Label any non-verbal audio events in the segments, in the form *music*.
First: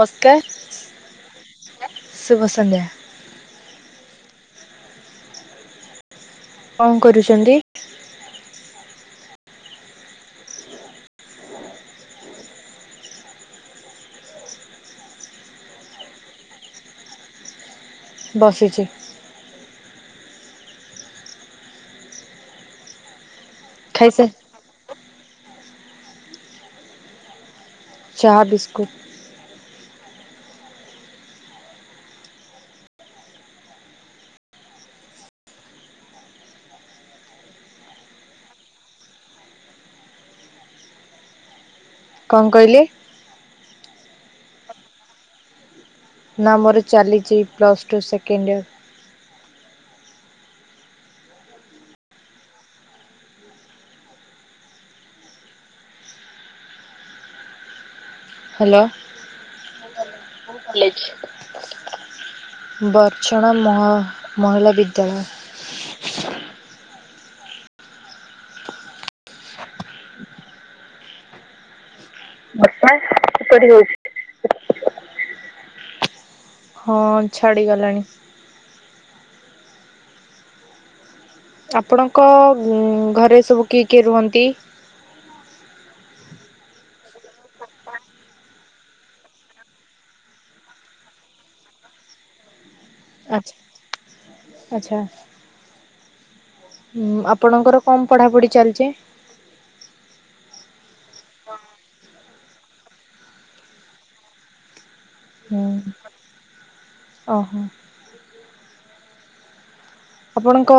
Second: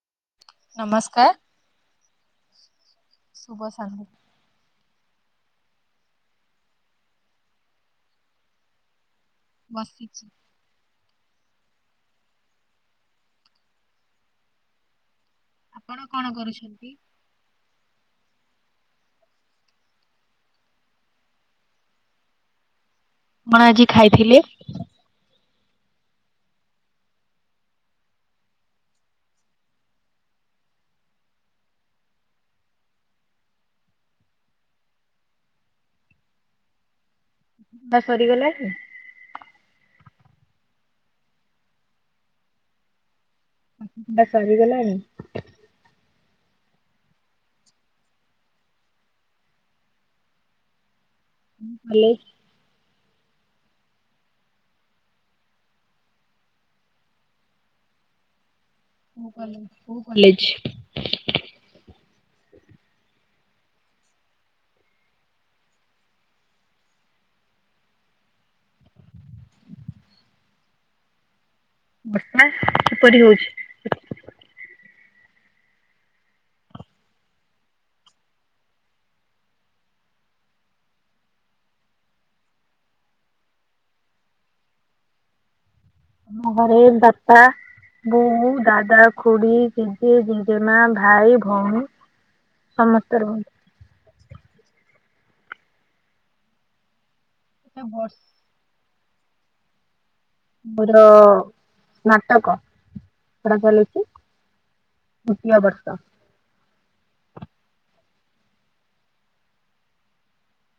ନମସ୍କାର। ନମସ୍କାର। ଶୁଭସନ୍ଧ୍ୟା। ଶୁଭସନ୍ କଣ କରୁଚନ୍ତି? ବସିଚି। ଆପଣ କଣ କରୁଛନ୍ତି? ବସିିଚି କଣ ଆଜି ଖାଇସା ଖାଇଥିଲେ? ଚାହା ବିସ୍କୁଟ୍। ବା ସରିଗଲା କି? କଣ କହିଲେ? ଅହ ଏଟା ସରିଗଲାଣି? ନା ମୋର ଚାଲିଚି ପ୍ଲସ୍ ଟୁ ସେକେଣ୍ଡ ଇୟର୍। ଉଁ କଲେଜ୍ ହାଲୋ। ବଡ଼ଚଣା ମହା ମହିଲା ବିଦ୍ୟାଲୟ। ବର୍ଷା କିପରି ହୋଉଚି? କିପରି ହୋଉଚି? ହଁ ଛାଡିଗଲାଣି। ଆପଣଙ୍କ ଉମ୍ ଘରେ ସବୁ କିଏ କିଏ ରୁହନ୍ତି? ଆମ ଘରେ ବାପା ବୋଉ, ଦାଦା, ଖୁଡ଼ି, ଜଜେ, ଜେଜେମା, ଭାଇ, ଭଉଣୀ। ସମସ୍ ଆଚ୍ଛା ଆଚ୍ଛା। ଉଁ ଆପଣଙ୍କର କଣ ପଢାପଢି ଚାଲଚି? ମୋର ସ୍ନାତକ ପଢା ଚାଲିଚି। ହୁଁ *inaudible* ଓହୋ। ଆପଣଙ୍କ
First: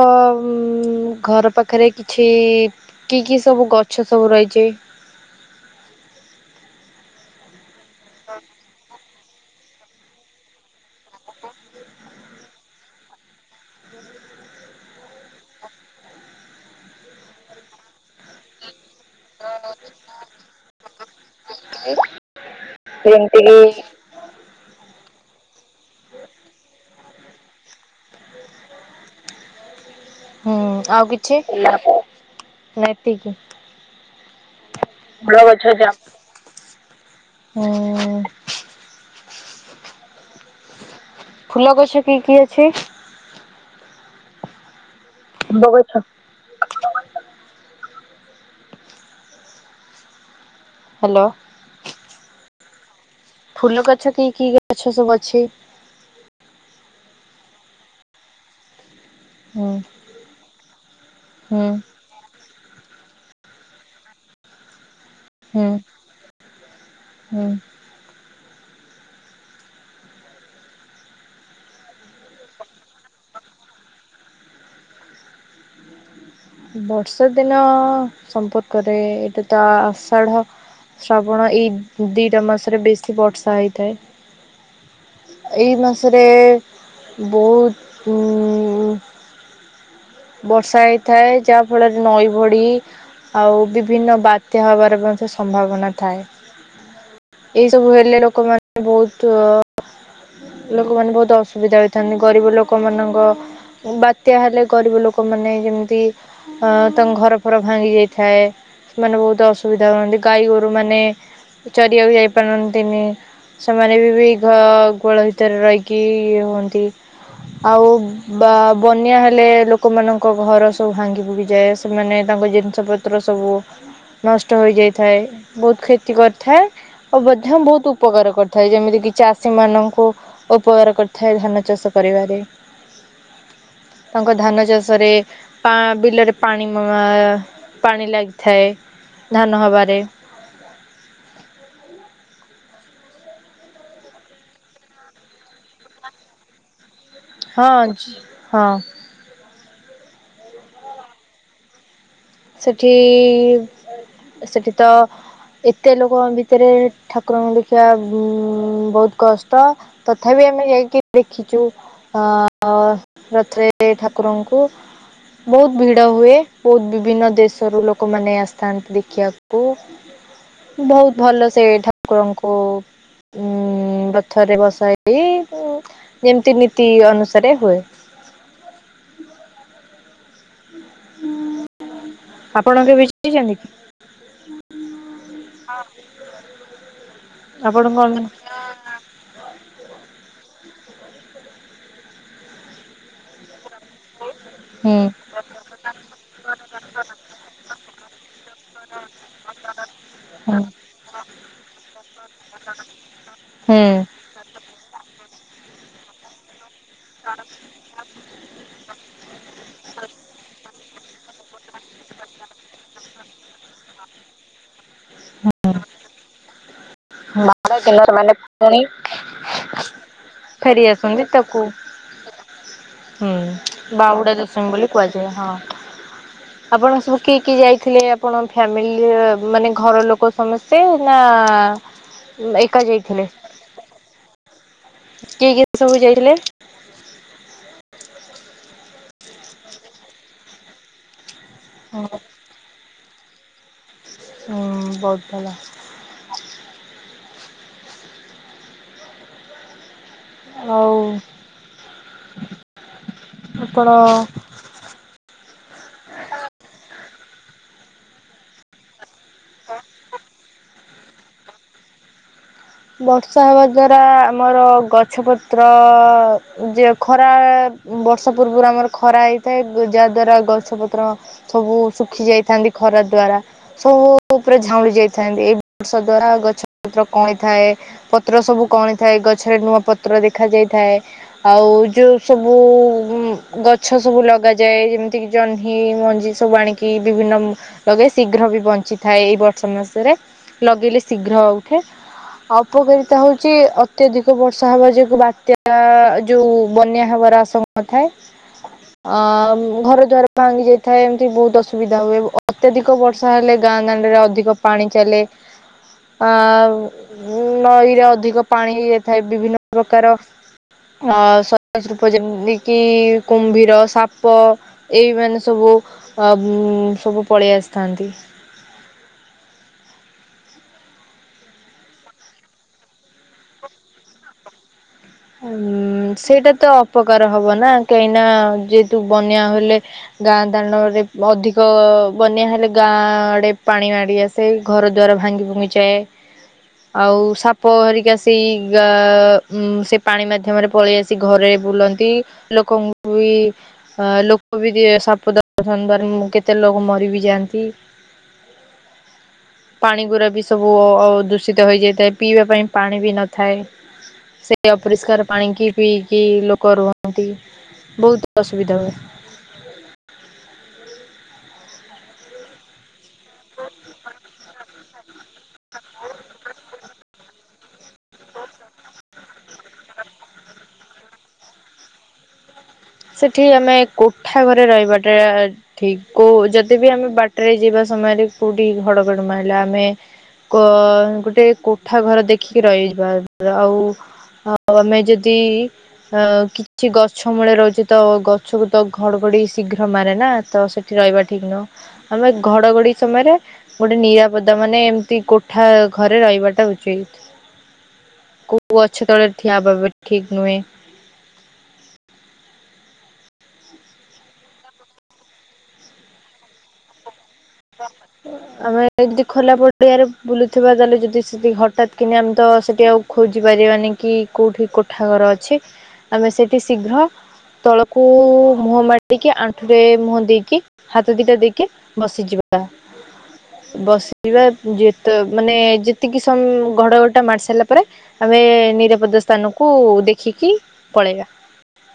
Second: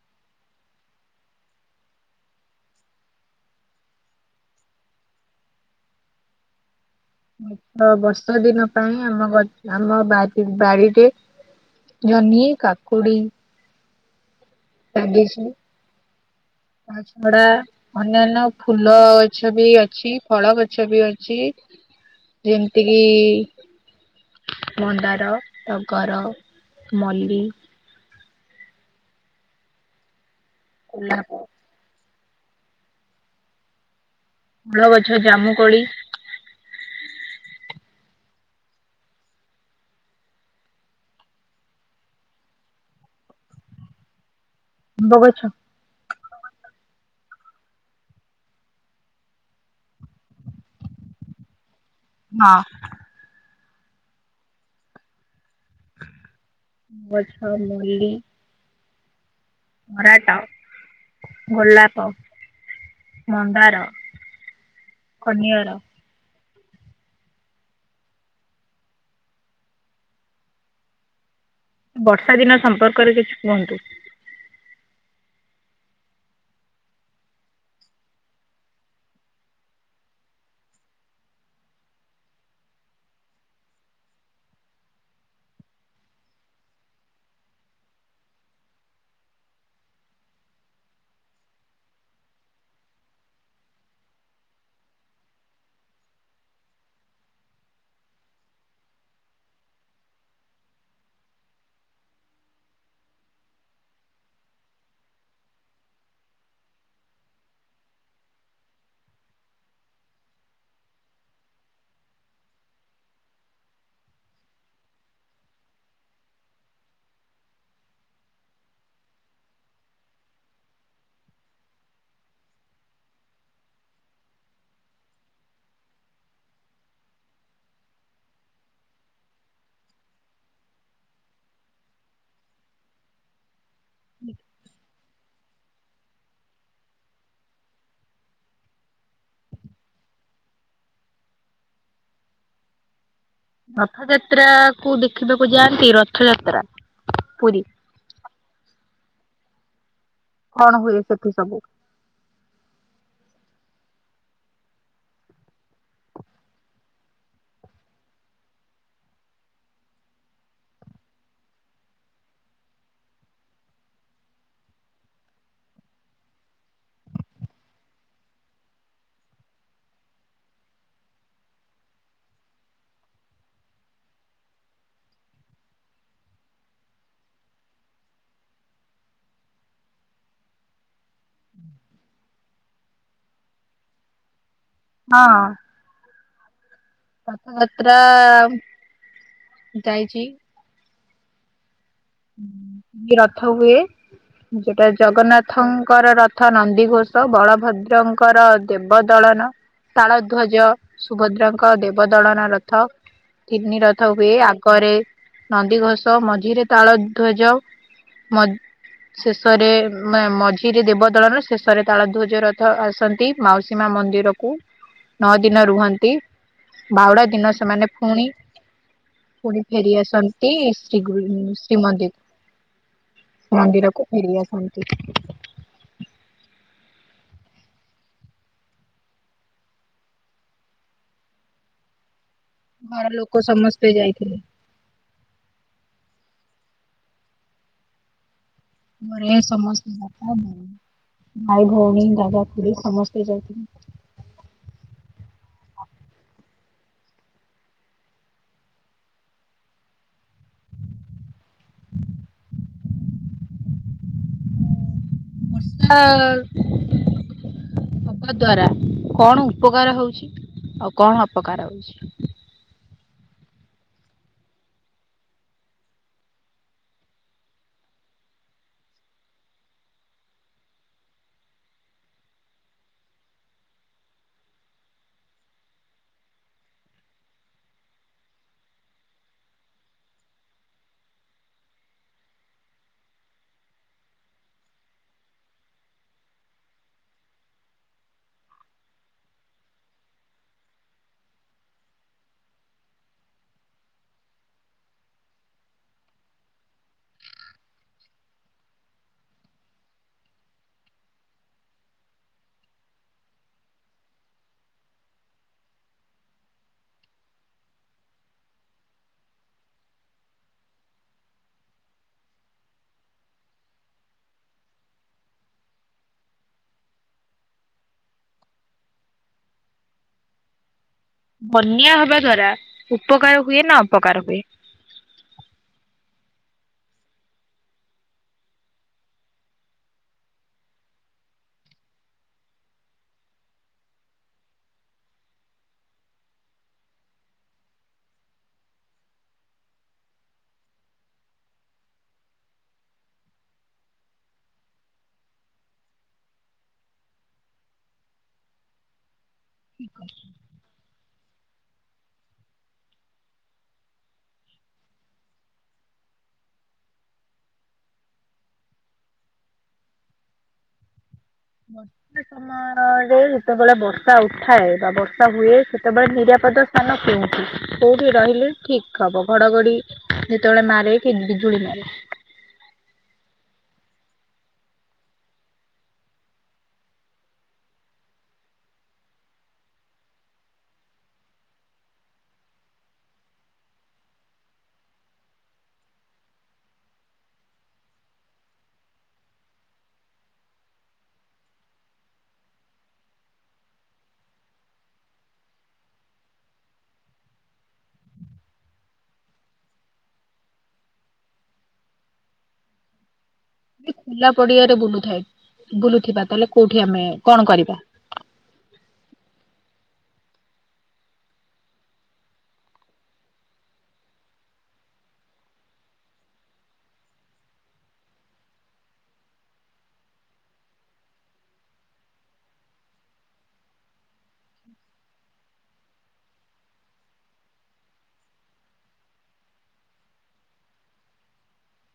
ଘର ପାଖରେ କିଛି କି କି ସବୁ ଗଛ ସବୁ ରହିଛି? ତ ବର୍ଷା ଦିନ ପାଇଁ ଆମ ଗ ଆମ ଵା ବାଡିରେ ଜହ୍ନି କାକୁଡି ଲାଗିଛି। ହ ତା *inaudible* ଛଡା ଅନ୍ୟାନ୍ୟ ଫୁଲ ଗଛ ବି ଅଛି ଫଳ ଗଛ ବି ଅଛି। *inaudible* ଯେମିତି କିି ହୁଁ ମନ୍ଦାର ଟଗର ମଲ୍ଲୀ। ହୁଁ ଆଉ କିଛି ଗୋଲାପ ନା ଏତିକି? ଭଲ ଗଛ। ଫୂଳ ଗଛ ଜାମୁକୋଳି ଯା ହୁଁ। ଫୁଲ ଗଛ କି କି ଅଛି? ଆମ୍ବ ଗଛ। ଆମ୍ବ ଗଛ ହାଲୋ। ହଁ। ଫୁଲ ଗଛ କି କି ଗଛ ସବୁ ଅଛି? ଗଛ ମଲି ହୁଁ କରାଟ, ହୁଁ ଗୋଲାପ, ମନ୍ଦାର ହୁଁ କନିଆର ହୁଁ। ବର୍ଷା ଦିନ ସମ୍ପର୍କରେ କିଛି କୁହନ୍ତୁ? ବର୍ଷା ଦିନ ସମ୍ପର୍କରେ ଏଇଟା ତ ଆଷାଢ ଶ୍ରାବଣ ଏଇ ଦିଟା ମାସରେ ବେଶୀ ବର୍ଷା ହେଇଥାଏ। ଏଇ ମାସରେ ବହୁତ ଉଁ ବର୍ଷା ହେଇଥାଏ ଯାହା ଫଳରେ ନଈ ବଢ଼ି ଆଉ ବିଭିନ୍ନ ବାତ୍ୟା ହେବାର ମଧ୍ୟ ସେ ସମ୍ଭାବନା ଥାଏ। ଏଇସବୁ ହେଲେ ଲୋକମାନେ ବହୁତ ଲୋକମାନେ ବହୁତ ଅସୁବିଧା ହୋଇଥାନ୍ତି ଗରିବ ଲୋକ ମାନଙ୍କ ବାତ୍ୟା ହେଲେ ଗରିବ ଲୋକମାନେ ଯେମିତି ଅ ତାଙ୍କ ଘର ଫର ଭାଙ୍ଗି ଯାଇଥାଏ। ସେମାନେ ବହୁତ ଅସୁବିଧା ହୁଅନ୍ତି ଗାଈ ଗୋରୁ ମାନେ ଚରିବାକୁ ଯାଇପାରୁନାନ୍ତି ସେମାନେ ବି ଘ କଳ ଭିତରେ ରହିକି ଇଏ ହୁଅନ୍ତି। ଆଉ ବା ବନ୍ୟା ହେଲେ ଲୋକମାନଙ୍କ ଘର ସବୁ ଭାଙ୍ଗି ଫୁଡ଼ିିଯାଏ। ସେମାନେ ତାଙ୍କ ଜିନିଷପତ୍ର ସବୁ ନଷ୍ଟ ହୋଇଯାଇଥାଏ ବହୁତ କ୍ଷତି କରିଥାଏ। ଓ ମଧ୍ୟ ବହୁତ ଉପକାର କରିଥାଏ ଯେମିତି କିି ଚାଷୀ ମାନଙ୍କୁ କୁ ଉପକାର କରିଥାଏ ଧାନ ଚାଷ କରିବାରେ ତାଙ୍କ ଧାନ ଚାଷରେ ପା ବିଲରେ ପାଣି ଆଁ ପାଣି ଲାଗିଥାଏ ଧାନ ହେବାରେ ରଥଯାତ୍ରା କୁ ଦେଖିବାକୁ ଯାଆନ୍ତି ରଥଯାତ୍ରା? ପୁରୀ ହଁ ଛି ହଁ। କଣ ହୁଏ ସେଠି ସବୁ? ସେଠି ସେଠି ତ ଏତେ ଲୋକଙ୍କ ଭିତରେ ଠାକୁରଙ୍କୁ ଦେଖିବା ଉଁ ବହୁତ କଷ୍ଟ। ତଥାପି ଆମେ ଯାଇକି ଦେଖିଚୁ। ଅଁ ଅଁ ରଥରେ ଠାକୁରଙ୍କୁ। ବହୁତ ଭିଡ ହୁଏ ବହୁତ୍ ବି ଭିନ୍ନ ଦେଶରୁ ଲୋକମାନେ ଆସଥାନ୍ତି ଦେଖିଆକୁ। ବହୁତ୍ ଭଲ ସେ ଠାକୁରଙ୍କୁ ଉଁ ରଥରେ ବସା ହେଇ ଯେମତି ନୀତି ଅନୁସାରେ ହୁଏ। ଆପଣ କେବେ ଯାଇଚନ୍ତି? ହଁ। ହଁ। ରଥଯାତ୍ରା ଯାଇଚି। କି ରଥ ହୁଏ ଯୋଉଟା ଜଗନ୍ନାଥ୍ ଥଙ୍କର ରଥ ନନ୍ଦିଘୋଷ ବଳଭଦ୍ରଙ୍କର ଦେବ ଦଳନ। ତାଳଧ୍ୱଜ ସୁଭଦ୍ରାଙ୍କ ଦେବ ଦଳନ ରଥ ତିନି ହୁଁ ରଥ ହୁଏ। କରେ ନନ୍ଦି ଘୋଷ ମଝିରେ ତାଳ ଧ୍ୱଜ ମଝ୍ ଶେଷରେ ନା ମଝି ତିରେ ଦେବଦଳନ ଶେଷରେ ତାଳ ଧ୍ୱଜ ରଥ ଆସନ୍ତି ମାଉସୀ ମା ମନ୍ଦିରକୁ। ନଅ ଦିନ ରୁହନ୍ତି ବାଉଡ଼ା ଦିନ ବାର ସେମାନେ କିନ୍ନର ପୁଣି ମାନେ ପୁଣି ପୁଣି ଫେରି ଆସନ୍ତି ଫେରି ଆସନ୍ତି ତାକୁ ଶ୍ରୀଗୁନିସ୍ ଶ୍ରୀମନ୍ଦି ହୁଁ ମନ୍ଦିରକୁ ବାହୁଡା ଫେରି ଦଶମୀ ବୋଲି ଆସନ୍ତି। କୁହାଯାଏ ହଁ। ଆପଣ ସବୁ କିଏ କିଏ ଯାଇଥିଲେ ଆପଣ ଫ୍ୟାମିଲିରେ ମାନେ ଘର ଲୋକ ସମସ୍ତେ ନା ଏକା ଘର ଯାଇଥିଲେ ଲୋକ ସମସ୍ତେ ଯାଇଥିଲେ। କିଏ କିଏ ସବୁ ଯାଇଥିଲେ? ବଲେ ସମସ୍ତ୍ ଭାଇ ଭଉଣୀ ଦାଦା ଖୁଡି ସମସ୍ତେ ଯାଇଥିଲୁ। ହଁ ବହୁତ୍ ଭଲ। ହଉ ଆପଣ ବର୍ଷା ହବା ଦ୍ଵାରା କଣ ଉପକାର ହଉଚି ଆଉ କଣ ଅପକାର ହଉଚି। ବର୍ଷା ହେବା ଦ୍ୱାରା ଆମର ଗଛପତ୍ର ଯେ ଖରା ବର୍ଷା ପୂର୍ବରୁ ଆମର ଖରା ହେଇଥାଏ ଯାହା ଦ୍ଵାରା ଗଛ ପତ୍ର ସବୁ ଶୁଖି ଯାଇଥାନ୍ତି ଖରା ଦ୍ଵାରା। ସବୁ ଉପରେ ଝାଉଁଳି ଯାଇଥାନ୍ତି। ଏଇ ବର୍ଷା ଦ୍ଵାରା ଗଛ ପତ୍ର କଅଁଳି ଥାଏ। ପତ୍ର ସବୁ କଅଁଳି ଥାଏ। ଗଛରେ ନୂଆ ପତ୍ର ଦେଖା ଯାଇଥାଏ। ଆଉ ଯୋଉ ସବୁ ଉମ୍ ଗଛ ସବୁ ଲଗାଯାଏ ଯେମତି କି ଜହ୍ନି ମଞ୍ଜି ସବୁ ଆଣିକି ବିଭିନ୍ନ ଲଗାଏ ଶୀଘ୍ର ବି ବଞ୍ଚିଥାଏ ଏଇ ବର୍ଷ ମାସରେ ଲଗେଇଲେ ଶୀଘ୍ର ଉଠେ। ଅପକାରିତା ହଉଚି ଅତ୍ୟଧିକ ବର୍ଷା ହବା ଯୋଗୁ ବାତ୍ୟା ଆ ଯୋଉ ବନ୍ୟା ହବାର ଆଶଙ୍କ୍ ନଥାଏ ଆ ଘର ଦ୍ୱାର ଭାଙ୍ଗି ଯାଇଥାଏ। ଏମତି ବହୁତ୍ ଅସୁବିଧା ହୁଏ। ଅତ୍ୟଧିକ ବର୍ଷା ହେଲେ ଗାଁ ଦାଣ୍ଡରେ ଅଧିକ ପାଣି ଚାଲେ। ଆ ଉଁ ନଈରେ ଅଧିକ ପାଣି ହେଇଯାଇଥାଏ ବିଭିନ୍ନ ପ୍ରକାର ଅ ସରୀସୃପ ଯେମତି କିି କୁମ୍ଭୀର, ସାପ। ଏଇ ମାନେ ସବୁ ଅମ୍ ସବୁ ପଳେଇ ଆସିଥାନ୍ତି। ବନ୍ୟା ହବା ଦ୍ଵାରା ଉପକାର ହୁଏ ନା ଅପକାର ହୁଏ। ଉମ୍ ସେଇଟା ତ ଅପକାର ହବ ନା କାହିଁନା ଯେହେତୁ ବନ୍ୟା ହେଲେ ଗାଁ ଦାଣ୍ଡରେ ଅଧିକ ବନ୍ୟା ହେଲେ ଗାଁଆଡେ ପାଣି ମାଡି ଆସ୍। ସେଇ ଘର ଦ୍ଵାର ଭାଙ୍ଗି ଭୁଙ୍ଗି ଯାଏ। ଆଉ ସାପ ହେରିକା ସେଇ ଗାଁ ଉମ୍ ସେ ପାଣି ମାଧ୍ୟମରେ ପଳେଇ ଆସି ଘରେ ବୁଲନ୍ତି ଲୋକଙ୍କୁ ବି ହଁ ଲୋକ ବି ଯିଏ ସାପ ଦଂଶନ ଦ୍ଵାରା ମୁ କେତେ ଲୋକ ମରି ବିି ଯାଆନ୍ତି। ପାଣି ଗୁରା ବି ସବୁ ଅ-ଦୂଷିତ ହେଇଯାଇଥାଏ। ପିଇବା ପାଇଁ ପାଣି ବି ନଥାଏ। ସେ ଅପରିଷ୍କାର ପାଣିକି ପିଇକି ଲୋକ ରୁହନ୍ତି, ବହୁତ ଅସୁବିଧା ହୁଏ। ହଁ ଅ-ଯେତେବେଳେ ବର୍ଷା ଉଠାଏ ବା ବର୍ଷା ହୁଏ ସେତେବେଳେ ନିରାପଦ ସ୍ଥାନ କେଉଠି? କୋଉଠ ରହିଲେ ଠିକ୍ ହବ? ଘଡଘଡି ଯେତେବେଳେ ମାରେ କି ବିଜୁଳି ମାରେ? ସେଠି ଆମେ କୋଠା ଘରେ ରହିବାଟା ଠିକ୍ କୋଉ ଜଦୀ ବିି ଆମେ ବାଟରେ ଯିବା ସମୟରେ କୋଉଠି ଘଡ଼ଘଡ଼ି ମାରଲା ଆମେ କ ଗୋଟେ କୋଠା ଘର ଦେଖିକି ରହିଯିବ ଆଉ ଆଉ ଆମେ ଯଦି ଅ କିଛି ଗଛ ମୂଳେ ରହୁଛ ତ ଗଛକୁ ତ ଘଡଘଡି ଶୀଘ୍ର ମାରେ ନା ତ ସେଠି ରହିବା ଠିକ୍ ନୁହଁ। ଆମେ ଘଡ଼ଘଡ଼ି ସମୟରେ ଗୋଟେ ନିରାପଦା ମାନେ ଏମିତି କୋଠା ଘରେ ରହିବାଟା ଉଚିତ୍। କୋଉ ଅଛ ତଳେ ଠିଆ ଭବେ ଠିକ୍ ନୁହେଁ। ଖୋଲା ପଡିଆରେ ବୁଲୁଥାଏ ବୁଲୁଥିବା ତାହେଲେ କୋଉଠି ଆମେ କଣ କରିବା? ହ। ଆମେ ଯଦି ଖୋଲା ପଡିଆରେ ବୁଲୁଥିବା ତାହେଲେ ଯଦି ସେଠକି ହଟାତ୍ କିନି ଆମେ ତ ସେଠି ଆଉ ଖୋଜି ପାରିବାନି କି କୋଉଠି କୋଠା ଘର ଅଛି ଆମେ ସେଇଠି ଶୀଘ୍ର ତଳକୁ ମୁହଁ ମାରକି ଆଣ୍ଠୁରେ ମୁହଁ ଦେଇକି ହାତ ଦିଟା ଦେଇକି ବସିଯିବା। ବସିବା ଯେତ ମାନେ ଯେତିକି ସମ ଘଡଘଡ ଟା ମାର ସାରିଲା ପରେ ଆମେ ନିରାପଦ ସ୍ଥାନକୁ ଦେଖିକି ପଳେଇବା।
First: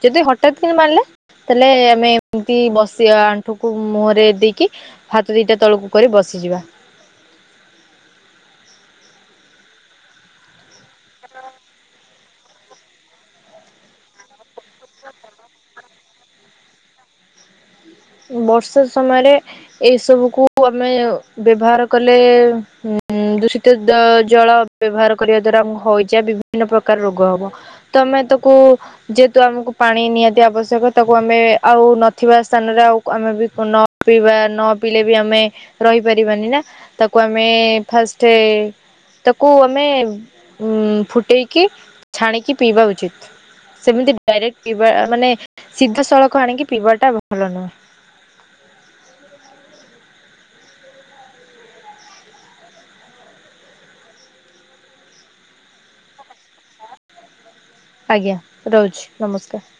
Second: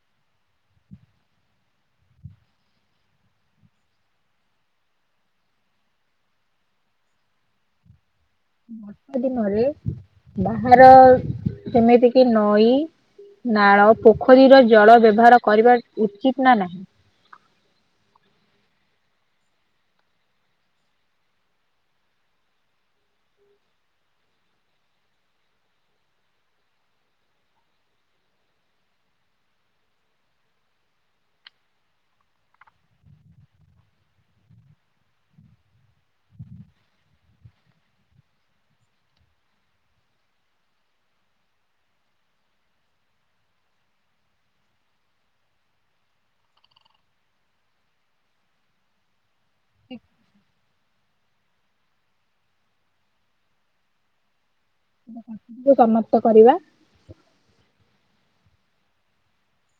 ଯଦି ହଠାତ୍ କି ମାରିଲା? ତାଲେ ଆମେ ଏମିତି ବସିବା ଆଣ୍ଠୁକୁ ମୁହରେ ଦେଇକି ହାତ ଦୁଇଟା ତଳକୁ କରି ବସିଯିବା। ବର୍ଷା ଦିନରେ ବାହାର ଯେମିତି କି ନଈ ନାଳ ପୋଖରୀର ଜଳ ବ୍ୟବହାର କରିବା ଉଚିତ ନା ନାହିଁ? ବର୍ଷା ସମୟରେ ଏଇ ସବୁକୁୁ ଆମେ ବ୍ୟବହାର କଲେ ଦୂଷିତ ଜଳ ବ୍ୟବହାର କରିବା ଦ୍ଵାରା ଆମ ହଇଜା ବିଭିନ୍ନ ପ୍ରକାର ରୋଗ ହବ। ତ ଆମେ ତାକୁ ଯେହେତୁ ଆମକୁ ପାଣି ନିହାତି ଆବଶ୍ୟକ ତାକୁ ଆମେ ଆଉ ନଥିବା ସ୍ଥାନ ଆଉ ଆମେ ବି ନ ପିଇବା ନ ପିଇଲେ ବି ଆମେ ରହିପାରିବାନି ନା। ତାକୁ ଆମେ ଫାଷ୍ଟ ତାକୁ ଆମେ ଉଁ ଫୁଟେଇକି ଛାଣିକି ପିଇବା ଉଚିତ୍। ସେମିତି ଡାଇରେକ୍ଟ ପିଇବା ମାନେ ସିଧା ସଳଖ ଆଣିକି ପିଇବା ଟା ଭଲ ନୁହେଁ। ସମାପ୍ତ କରିବା। ଆଜ୍ଞା ରହୁଛି ନମସ୍କାର।